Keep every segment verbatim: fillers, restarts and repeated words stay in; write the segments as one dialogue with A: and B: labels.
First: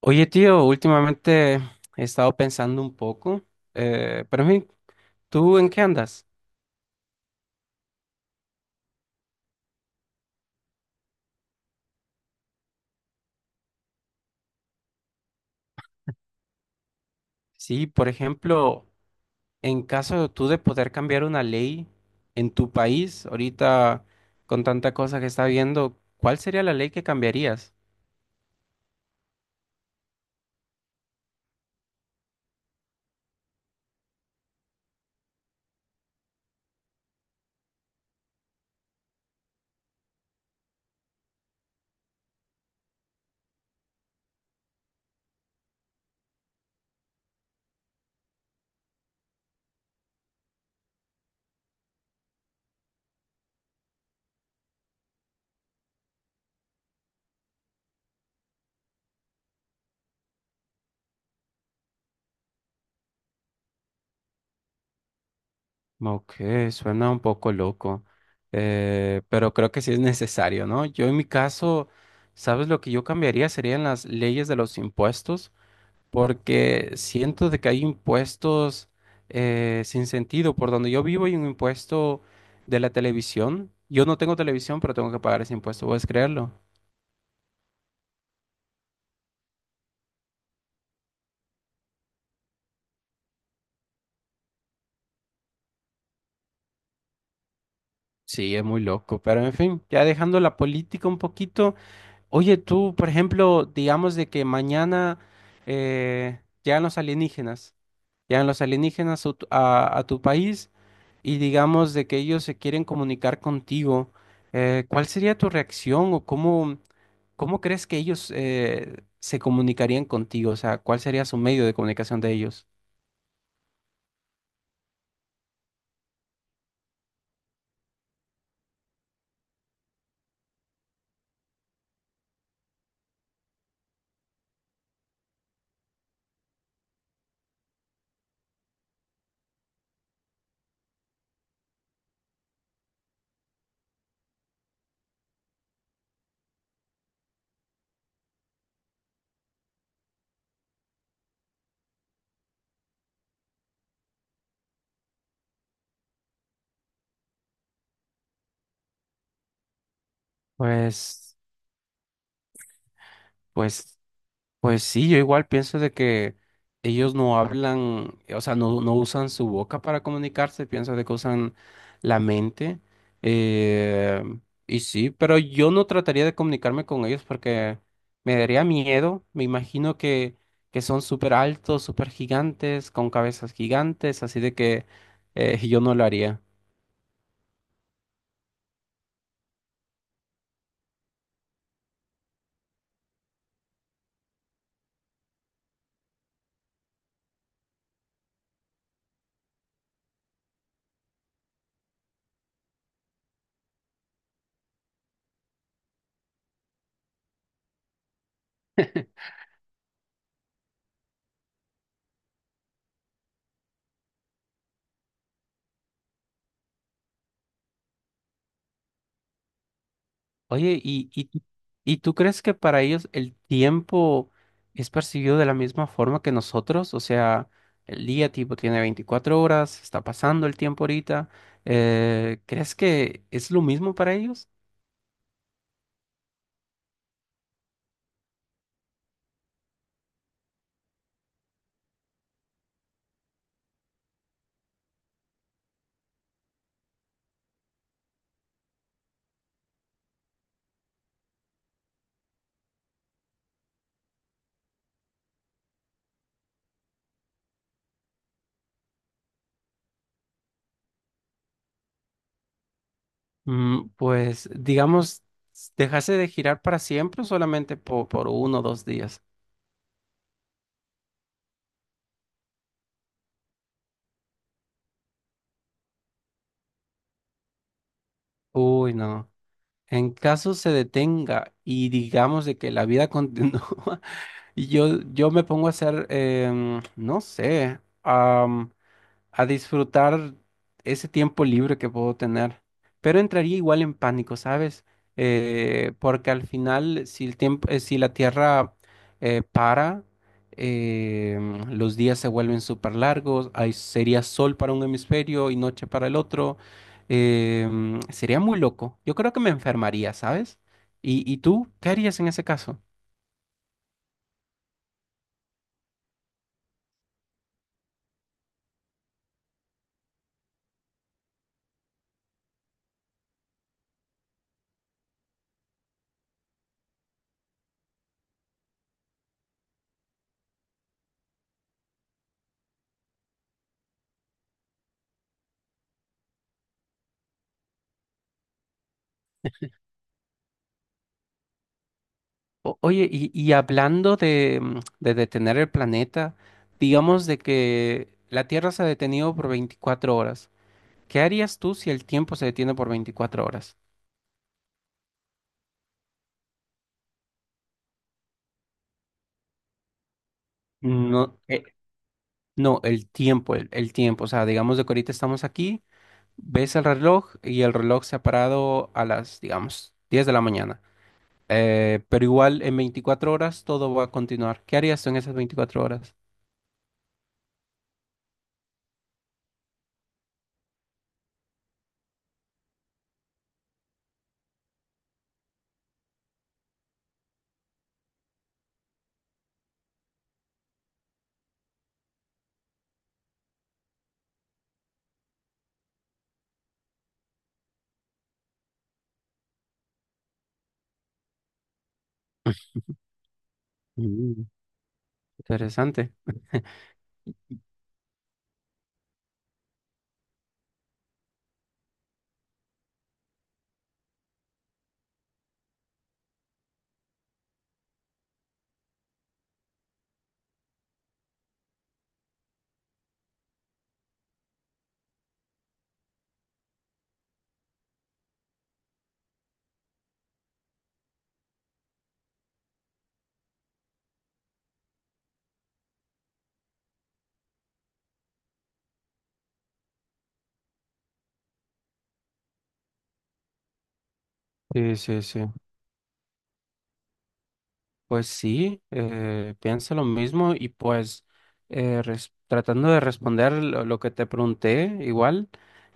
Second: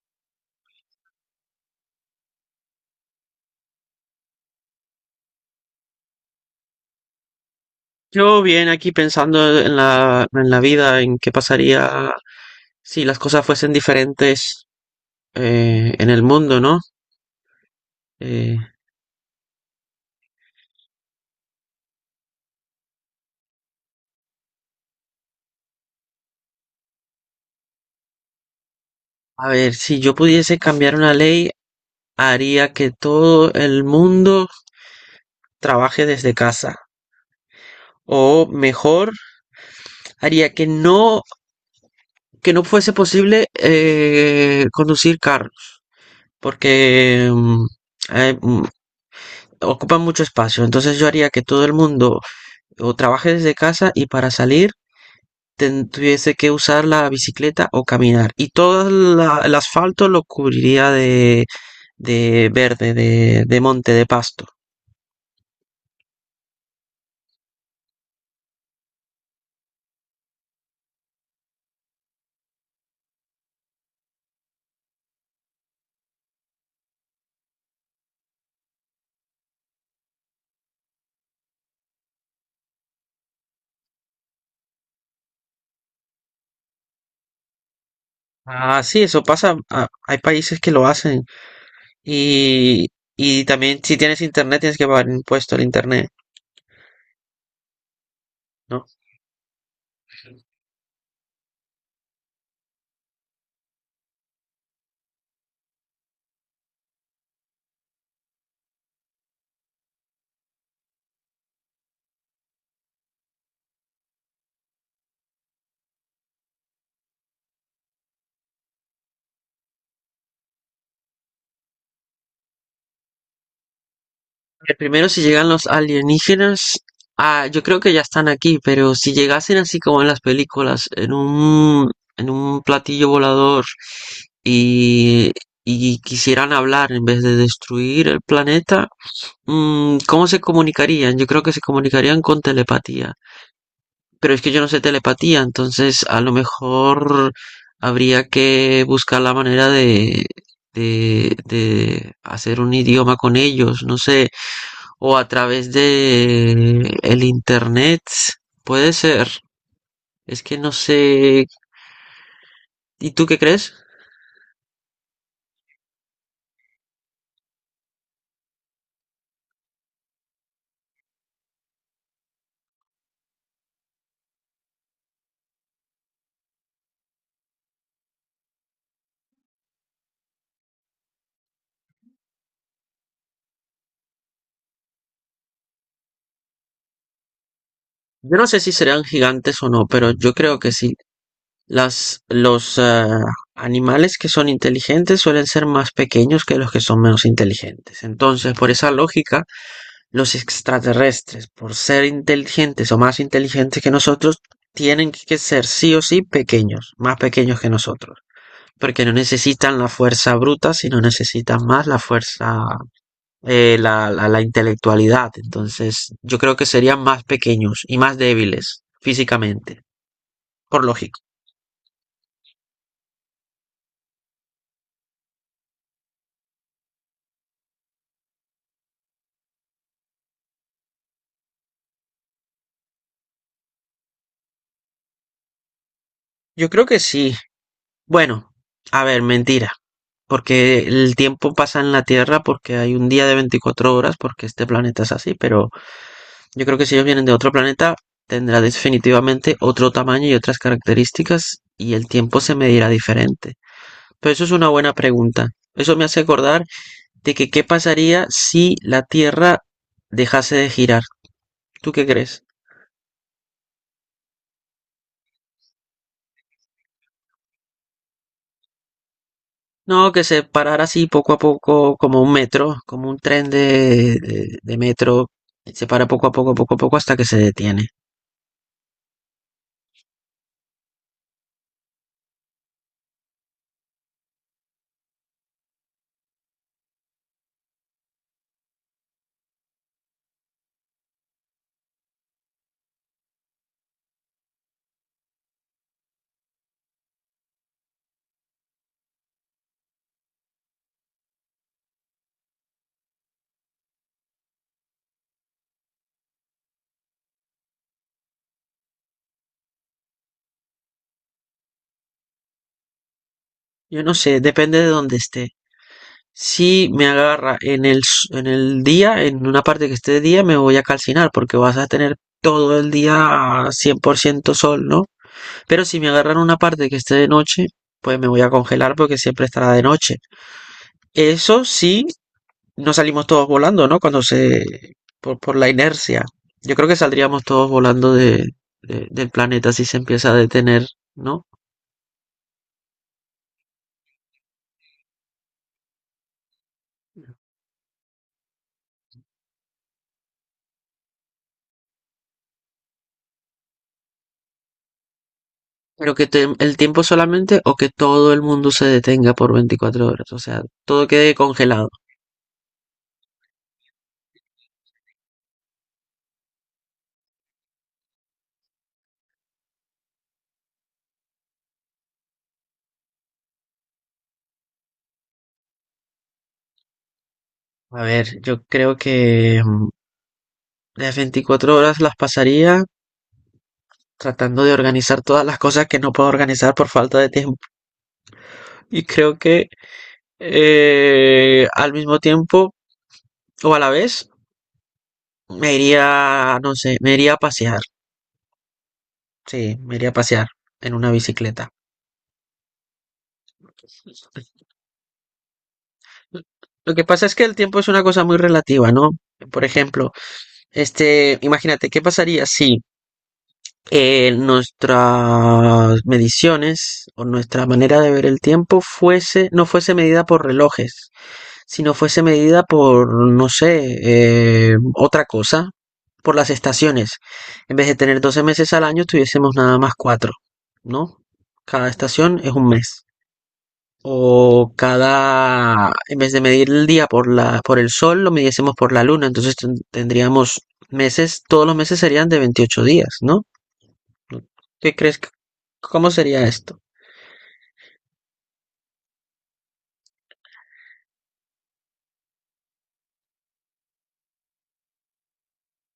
A: Oye, tío, últimamente he estado pensando un poco, eh, pero en fin, ¿tú en qué andas?
B: Yo bien aquí pensando en la, en la vida, en qué pasaría si las cosas fuesen diferentes eh, en el mundo, ¿no?
A: Sí, por
B: Eh,
A: ejemplo, en caso de tú de poder cambiar una ley en tu país, ahorita con tanta cosa que está habiendo, ¿cuál sería la ley que cambiarías?
B: a ver, si yo pudiese cambiar una ley, haría que todo el mundo trabaje desde casa. O mejor, haría que no, que no fuese posible eh, conducir carros, porque mm, eh, mm, ocupan mucho espacio. Entonces yo haría que todo el mundo o trabaje desde casa y para salir ten- tuviese que usar la bicicleta o caminar. Y todo la- el asfalto lo cubriría de, de verde, de, de monte, de pasto.
A: Ok, suena un poco loco, eh, pero creo que sí es necesario, ¿no? Yo en mi caso, ¿sabes lo que yo cambiaría? Serían las leyes de los impuestos, porque siento de que hay impuestos eh, sin sentido. Por donde yo vivo hay un impuesto de la televisión. Yo no tengo televisión, pero tengo que pagar ese impuesto, ¿puedes creerlo?
B: Ah, sí, eso pasa. Ah, hay países que lo hacen. Y, y también si tienes internet tienes que pagar impuesto al internet,
A: Sí, es muy
B: ¿no?
A: loco, pero en fin, ya dejando la política un poquito. Oye, tú, por ejemplo, digamos de que mañana eh, llegan los alienígenas, llegan los alienígenas a tu a- a tu país. Y digamos de que ellos se quieren comunicar contigo, eh, ¿cuál sería tu reacción o cómo, cómo crees que ellos eh, se comunicarían contigo? O sea, ¿cuál sería su medio de comunicación de ellos?
B: Ver, primero si llegan los alienígenas, ah, yo creo que ya están aquí, pero si llegasen así como en las películas, en un, en un platillo volador y, y quisieran hablar en vez de destruir el planeta. Mm, ¿cómo se comunicarían? Yo creo que se comunicarían con telepatía. Pero es que yo no sé telepatía, entonces a lo mejor habría que buscar la manera de, de, de hacer un idioma con ellos, no sé, o a través de el internet, puede ser. Es que no
A: Pues,
B: sé. ¿Y tú qué crees?
A: pues Pues sí, yo igual pienso de que ellos no hablan, eh, o sea, no, no usan su boca para comunicarse, pienso de que usan la mente. eh, y sí, pero yo no trataría de comunicarme con ellos porque me daría miedo. Me imagino que, que son súper altos, súper gigantes, con cabezas gigantes, así de que eh, yo no lo haría.
B: Yo no sé si serán gigantes o no, pero yo creo que sí. Las, los eh, animales que son inteligentes suelen ser más pequeños que los que son menos inteligentes. Entonces, por esa lógica, los extraterrestres, por ser inteligentes o más inteligentes que nosotros, tienen que ser sí o sí pequeños, más pequeños que nosotros, porque no necesitan la fuerza bruta, sino necesitan más la fuerza, eh, la, la, la intelectualidad. Entonces, yo creo que serían más pequeños y más débiles físicamente,
A: Oye,
B: por
A: ¿y,
B: lógico.
A: y, y tú crees que para ellos el tiempo es percibido de la misma forma que nosotros? O sea, el día tipo tiene veinticuatro horas, está pasando el tiempo ahorita. eh, ¿crees que es lo mismo para ellos?
B: Yo creo que sí. Bueno, a ver, mentira porque el tiempo pasa en la Tierra, porque hay un día de veinticuatro horas, porque este planeta es así, pero yo creo que si ellos vienen de otro planeta, tendrá definitivamente otro tamaño y otras características y el tiempo se medirá diferente. Pero eso es una buena pregunta. Eso me hace acordar de que qué pasaría si la Tierra dejase de girar. ¿Tú qué crees?
A: Mm, pues, digamos, dejarse de girar para siempre o solamente po- por uno o dos días.
B: No, que se parara así poco a poco, como un metro, como un tren de, de- de metro, se para poco a poco, poco a poco hasta que se detiene.
A: Uy, no. En caso se detenga y digamos de que la vida continúa, yo, yo me pongo a hacer, em, no sé. A disfrutar ese tiempo libre que puedo tener. Pero entraría igual en pánico, ¿sabes? Eh, porque al final, si el tiempo, eh, si la Tierra eh, para, eh, los días se vuelven súper largos, hay, sería sol para un hemisferio y noche para el otro. Eh, sería muy loco. Yo creo que me enfermaría, ¿sabes? ¿Y, y tú qué harías en ese caso?
B: Yo no sé, depende de dónde esté. Si me agarra en el, s- en el día, en una parte que esté de día, me voy a calcinar porque vas a tener todo el día cien por ciento sol, ¿no? Pero si me agarra en una parte que esté de noche, pues me voy a congelar porque siempre estará de noche. Eso sí, no salimos todos volando, ¿no? Cuando se, por, por la inercia. Yo creo que saldríamos todos volando de, de- del planeta si se empieza a detener, ¿no?
A: O- Oye, y, y hablando de, mm, de detener el planeta, digamos de que la Tierra se ha detenido por veinticuatro horas. ¿Qué harías tú si el tiempo se detiene por veinticuatro horas?
B: Pero que te- el tiempo solamente o que todo el mundo se detenga por veinticuatro horas, o sea, todo quede
A: No, eh,
B: congelado.
A: no, el tiempo, el, el tiempo. O sea, digamos de que ahorita estamos aquí, ves el reloj y el reloj se ha parado a las, digamos, diez de la mañana. Eh, pero igual en veinticuatro horas todo va a continuar. ¿Qué harías tú en esas veinticuatro horas?
B: A ver, yo creo que mm, las veinticuatro horas las pasaría tratando de organizar todas las cosas que no puedo organizar por falta de tiempo. Y creo que eh, al mismo tiempo o a la vez me iría, no sé, me iría a pasear. Sí, me iría a pasear en una bicicleta.
A: Mm, Interesante.
B: Lo que pasa es que el tiempo es una cosa muy relativa, ¿no? Por ejemplo, este, imagínate, ¿qué pasaría si eh, nuestras mediciones o nuestra manera de ver el tiempo fuese, no fuese medida por relojes, sino fuese medida por, no sé, eh, otra cosa, por las estaciones? En vez de tener doce meses al año, tuviésemos nada más cuatro, ¿no? Cada estación es un mes. O cada, en vez de medir el día por la, por el sol, lo midiésemos por la luna. Entonces ten- tendríamos meses, todos los meses serían de veintiocho días, ¿no? ¿Qué
A: Sí,
B: crees?
A: sí,
B: que-
A: sí.
B: ¿Cómo sería esto?
A: Pues sí, eh, pienso lo mismo y pues eh, res- tratando de responder lo, lo que te pregunté, igual,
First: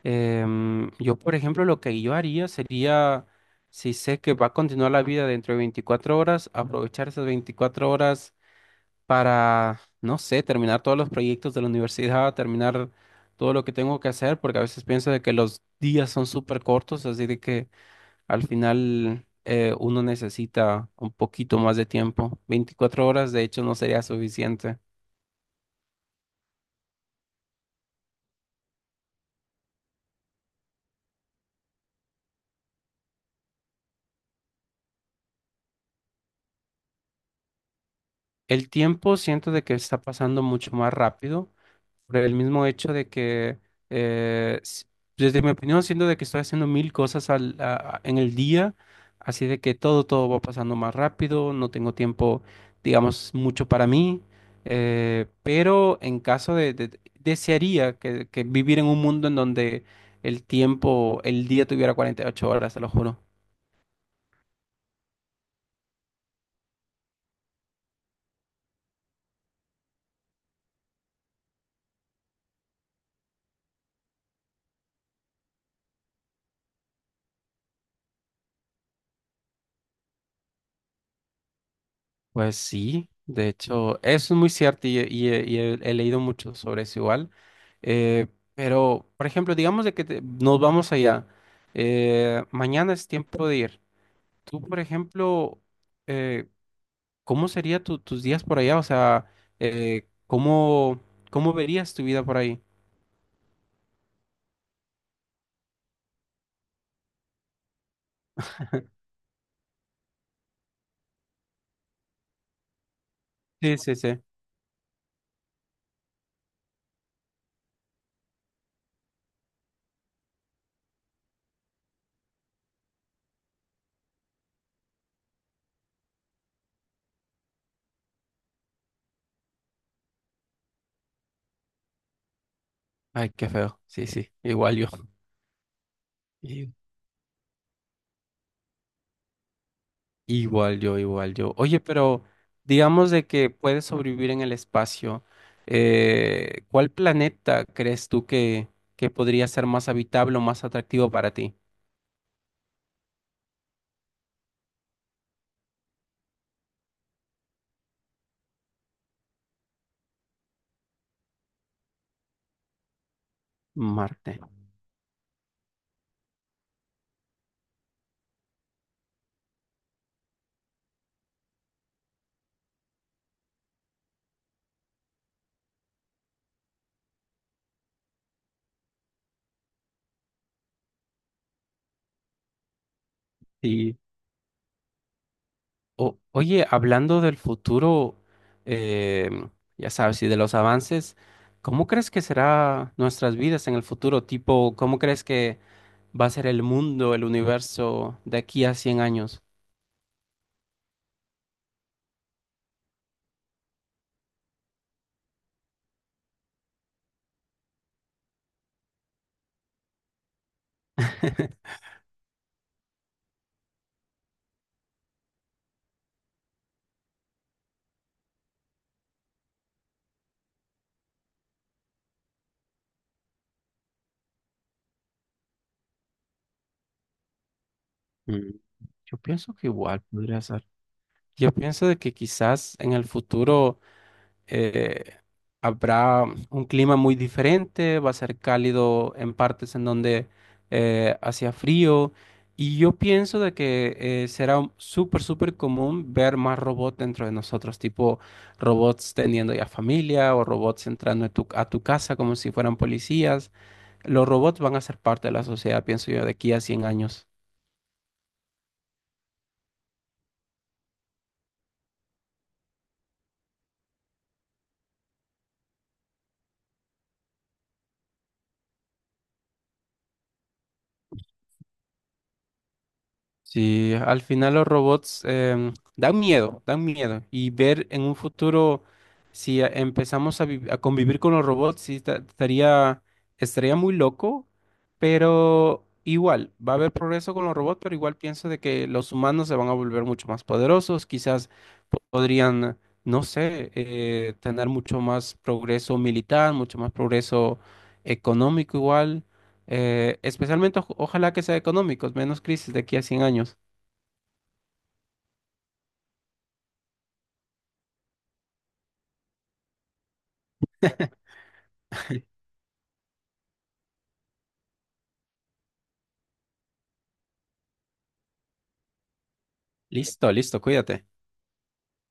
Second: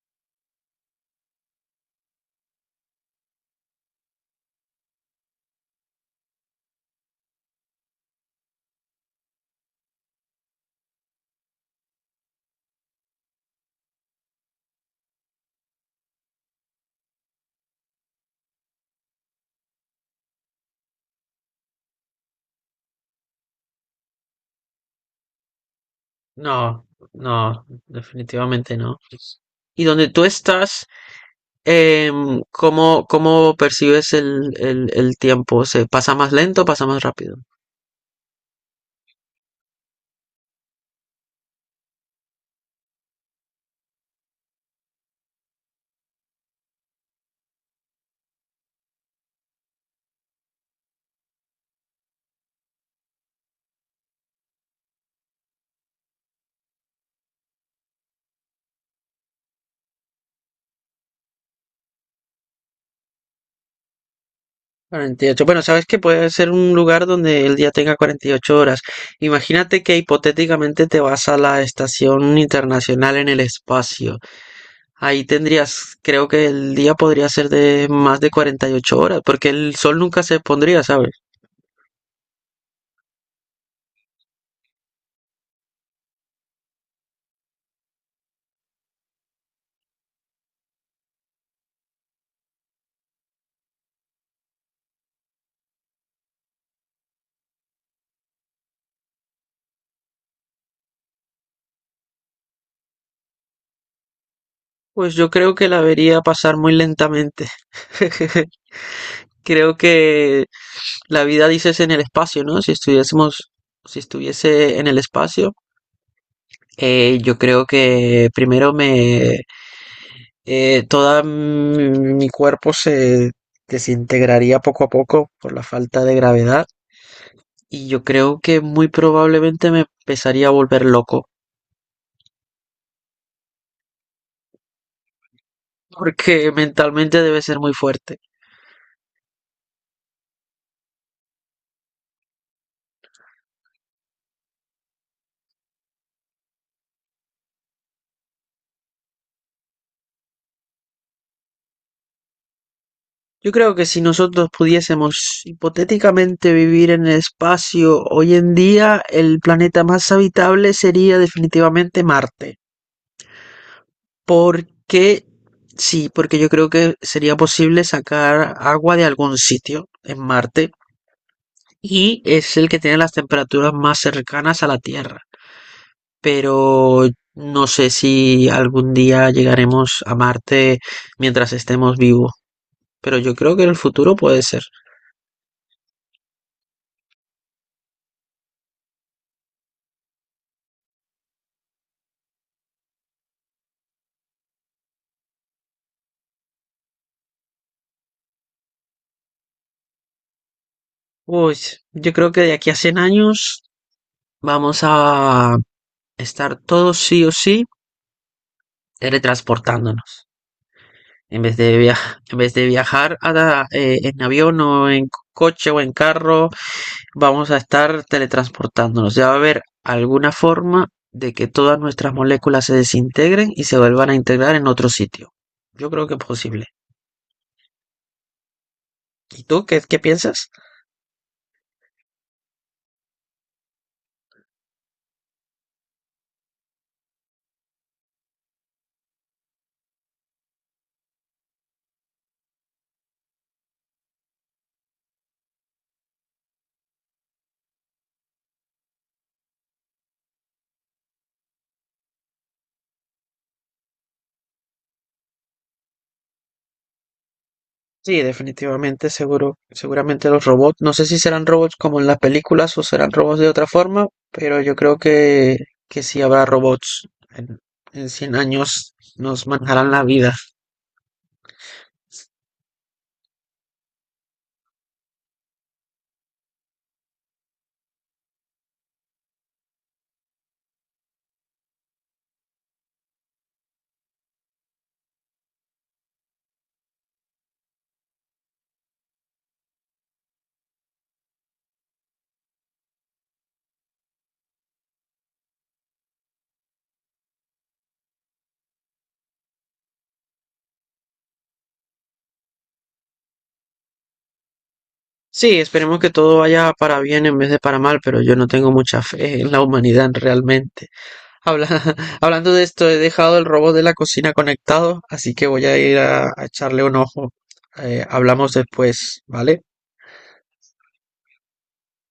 A: em, yo por ejemplo lo que yo haría sería, si sé que va a continuar la vida dentro de veinticuatro horas, aprovechar esas veinticuatro horas para, no sé, terminar todos los proyectos de la universidad, terminar todo lo que tengo que hacer, porque a veces pienso de que los días son súper cortos, así de que al final, eh, uno necesita un poquito más de tiempo. Veinticuatro horas, de hecho, no sería suficiente.
B: No, no, definitivamente no. Y donde tú estás, em, ¿cómo, cómo percibes el, el, el tiempo? ¿Se pasa más lento o pasa más rápido?
A: El tiempo siento de que está pasando mucho más rápido, por el mismo hecho de que, eh, s- desde mi opinión, siento de que estoy haciendo mil cosas al, a- a- en el día, así de que todo, todo va pasando más rápido, no tengo tiempo, digamos, mucho para mí, eh, pero en caso de, de- desearía que, que vivir en un mundo en donde el tiempo, el día tuviera cuarenta y ocho horas, te lo juro.
B: Cuarenta y ocho Bueno, sabes que puede ser un lugar donde el día tenga cuarenta y ocho horas. Imagínate que hipotéticamente te vas a la Estación Internacional en el espacio. Ahí tendrías, creo que el día podría ser de más de cuarenta y ocho horas, porque el sol nunca se pondría, ¿sabes?
A: Pues sí, de hecho, eso es muy cierto y, y- y he, he leído mucho sobre eso igual. Eh, pero, por ejemplo, digamos de que te- nos vamos allá. eh, mañana es tiempo de ir. Tú, por ejemplo, eh, ¿cómo serían tus días por allá? O sea, eh, ¿cómo, cómo verías tu vida por ahí?
B: Pues yo creo que la vería pasar muy lentamente. Creo que la vida, dices, en el espacio, ¿no? Si estuviésemos,
A: Sí, sí,
B: si
A: sí.
B: estuviese en el espacio, eh, yo creo que primero me Eh, toda mi, mi cuerpo se desintegraría poco a poco por la falta de gravedad y yo creo que muy probablemente me empezaría a volver loco
A: Ay, qué feo. Sí, sí, igual yo.
B: porque mentalmente debe ser muy fuerte.
A: Igual yo, igual yo. Oye, pero digamos de que puedes sobrevivir en el espacio. eh, ¿cuál planeta crees tú que, que podría ser más habitable o más atractivo para ti?
B: Yo creo que si nosotros pudiésemos hipotéticamente vivir en el espacio hoy en día, el planeta más habitable sería definitivamente Marte.
A: Marte.
B: Porque sí, porque yo creo que sería posible sacar agua de algún sitio en Marte y es el que tiene las temperaturas más cercanas a la Tierra. Pero no sé si algún día llegaremos a Marte mientras estemos vivos. Pero yo creo que en el
A: Sí.
B: futuro puede ser.
A: O- oye, hablando del futuro, eh, ya sabes, y de los avances, ¿cómo crees que será nuestras vidas en el futuro? Tipo, ¿cómo crees que va a ser el mundo, el universo de aquí a cien años?
B: Pues yo creo que de aquí a cien años vamos a estar todos sí o sí teletransportándonos. En vez de, viajar, en vez de viajar a- a, eh, en avión o en coche o en carro vamos a estar teletransportándonos. Ya va a haber alguna forma de que todas nuestras moléculas se desintegren y se vuelvan a integrar en otro sitio. Yo creo que es posible.
A: Mm, Yo
B: ¿Y
A: pienso
B: tú
A: que
B: qué, qué
A: igual
B: piensas?
A: podrías Yo pienso de que quizás en el futuro eh, habrá un clima muy diferente, va a ser cálido en partes en donde eh, hacía frío y yo pienso de que eh, será un- súper, súper común ver más robots dentro de nosotros, tipo robots teniendo ya familia o robots entrando a tu, a tu casa como si fueran policías. Los robots van a ser parte de la sociedad, pienso yo, de aquí a cien años.
B: Sí, definitivamente, seguro, seguramente los robots, no sé si serán robots como en las películas o serán robots de otra forma, pero yo creo que, que sí habrá robots. En, en cien años nos manejarán la vida.
A: Sí, al final los robots em, dan miedo, dan miedo. Y ver en un futuro si eh, empezamos a, vi- a convivir con los robots, sí, ta- estaría, estaría muy loco, pero igual, va a haber progreso con los robots, pero igual pienso de que los humanos se van a volver mucho más poderosos, quizás po- podrían, no sé, eh, tener mucho más progreso militar, mucho más progreso económico igual. Eh, especialmente, oj- ojalá que sea económicos, menos crisis de aquí a cien años.
B: Sí, esperemos que todo vaya para bien en vez de para mal, pero yo no tengo mucha fe en la humanidad realmente. Habla- Hablando de esto, he dejado el robot de la cocina conectado, así que voy a ir a, a, echarle un ojo. Eh, hablamos después, ¿vale?
A: Listo, listo, cuídate.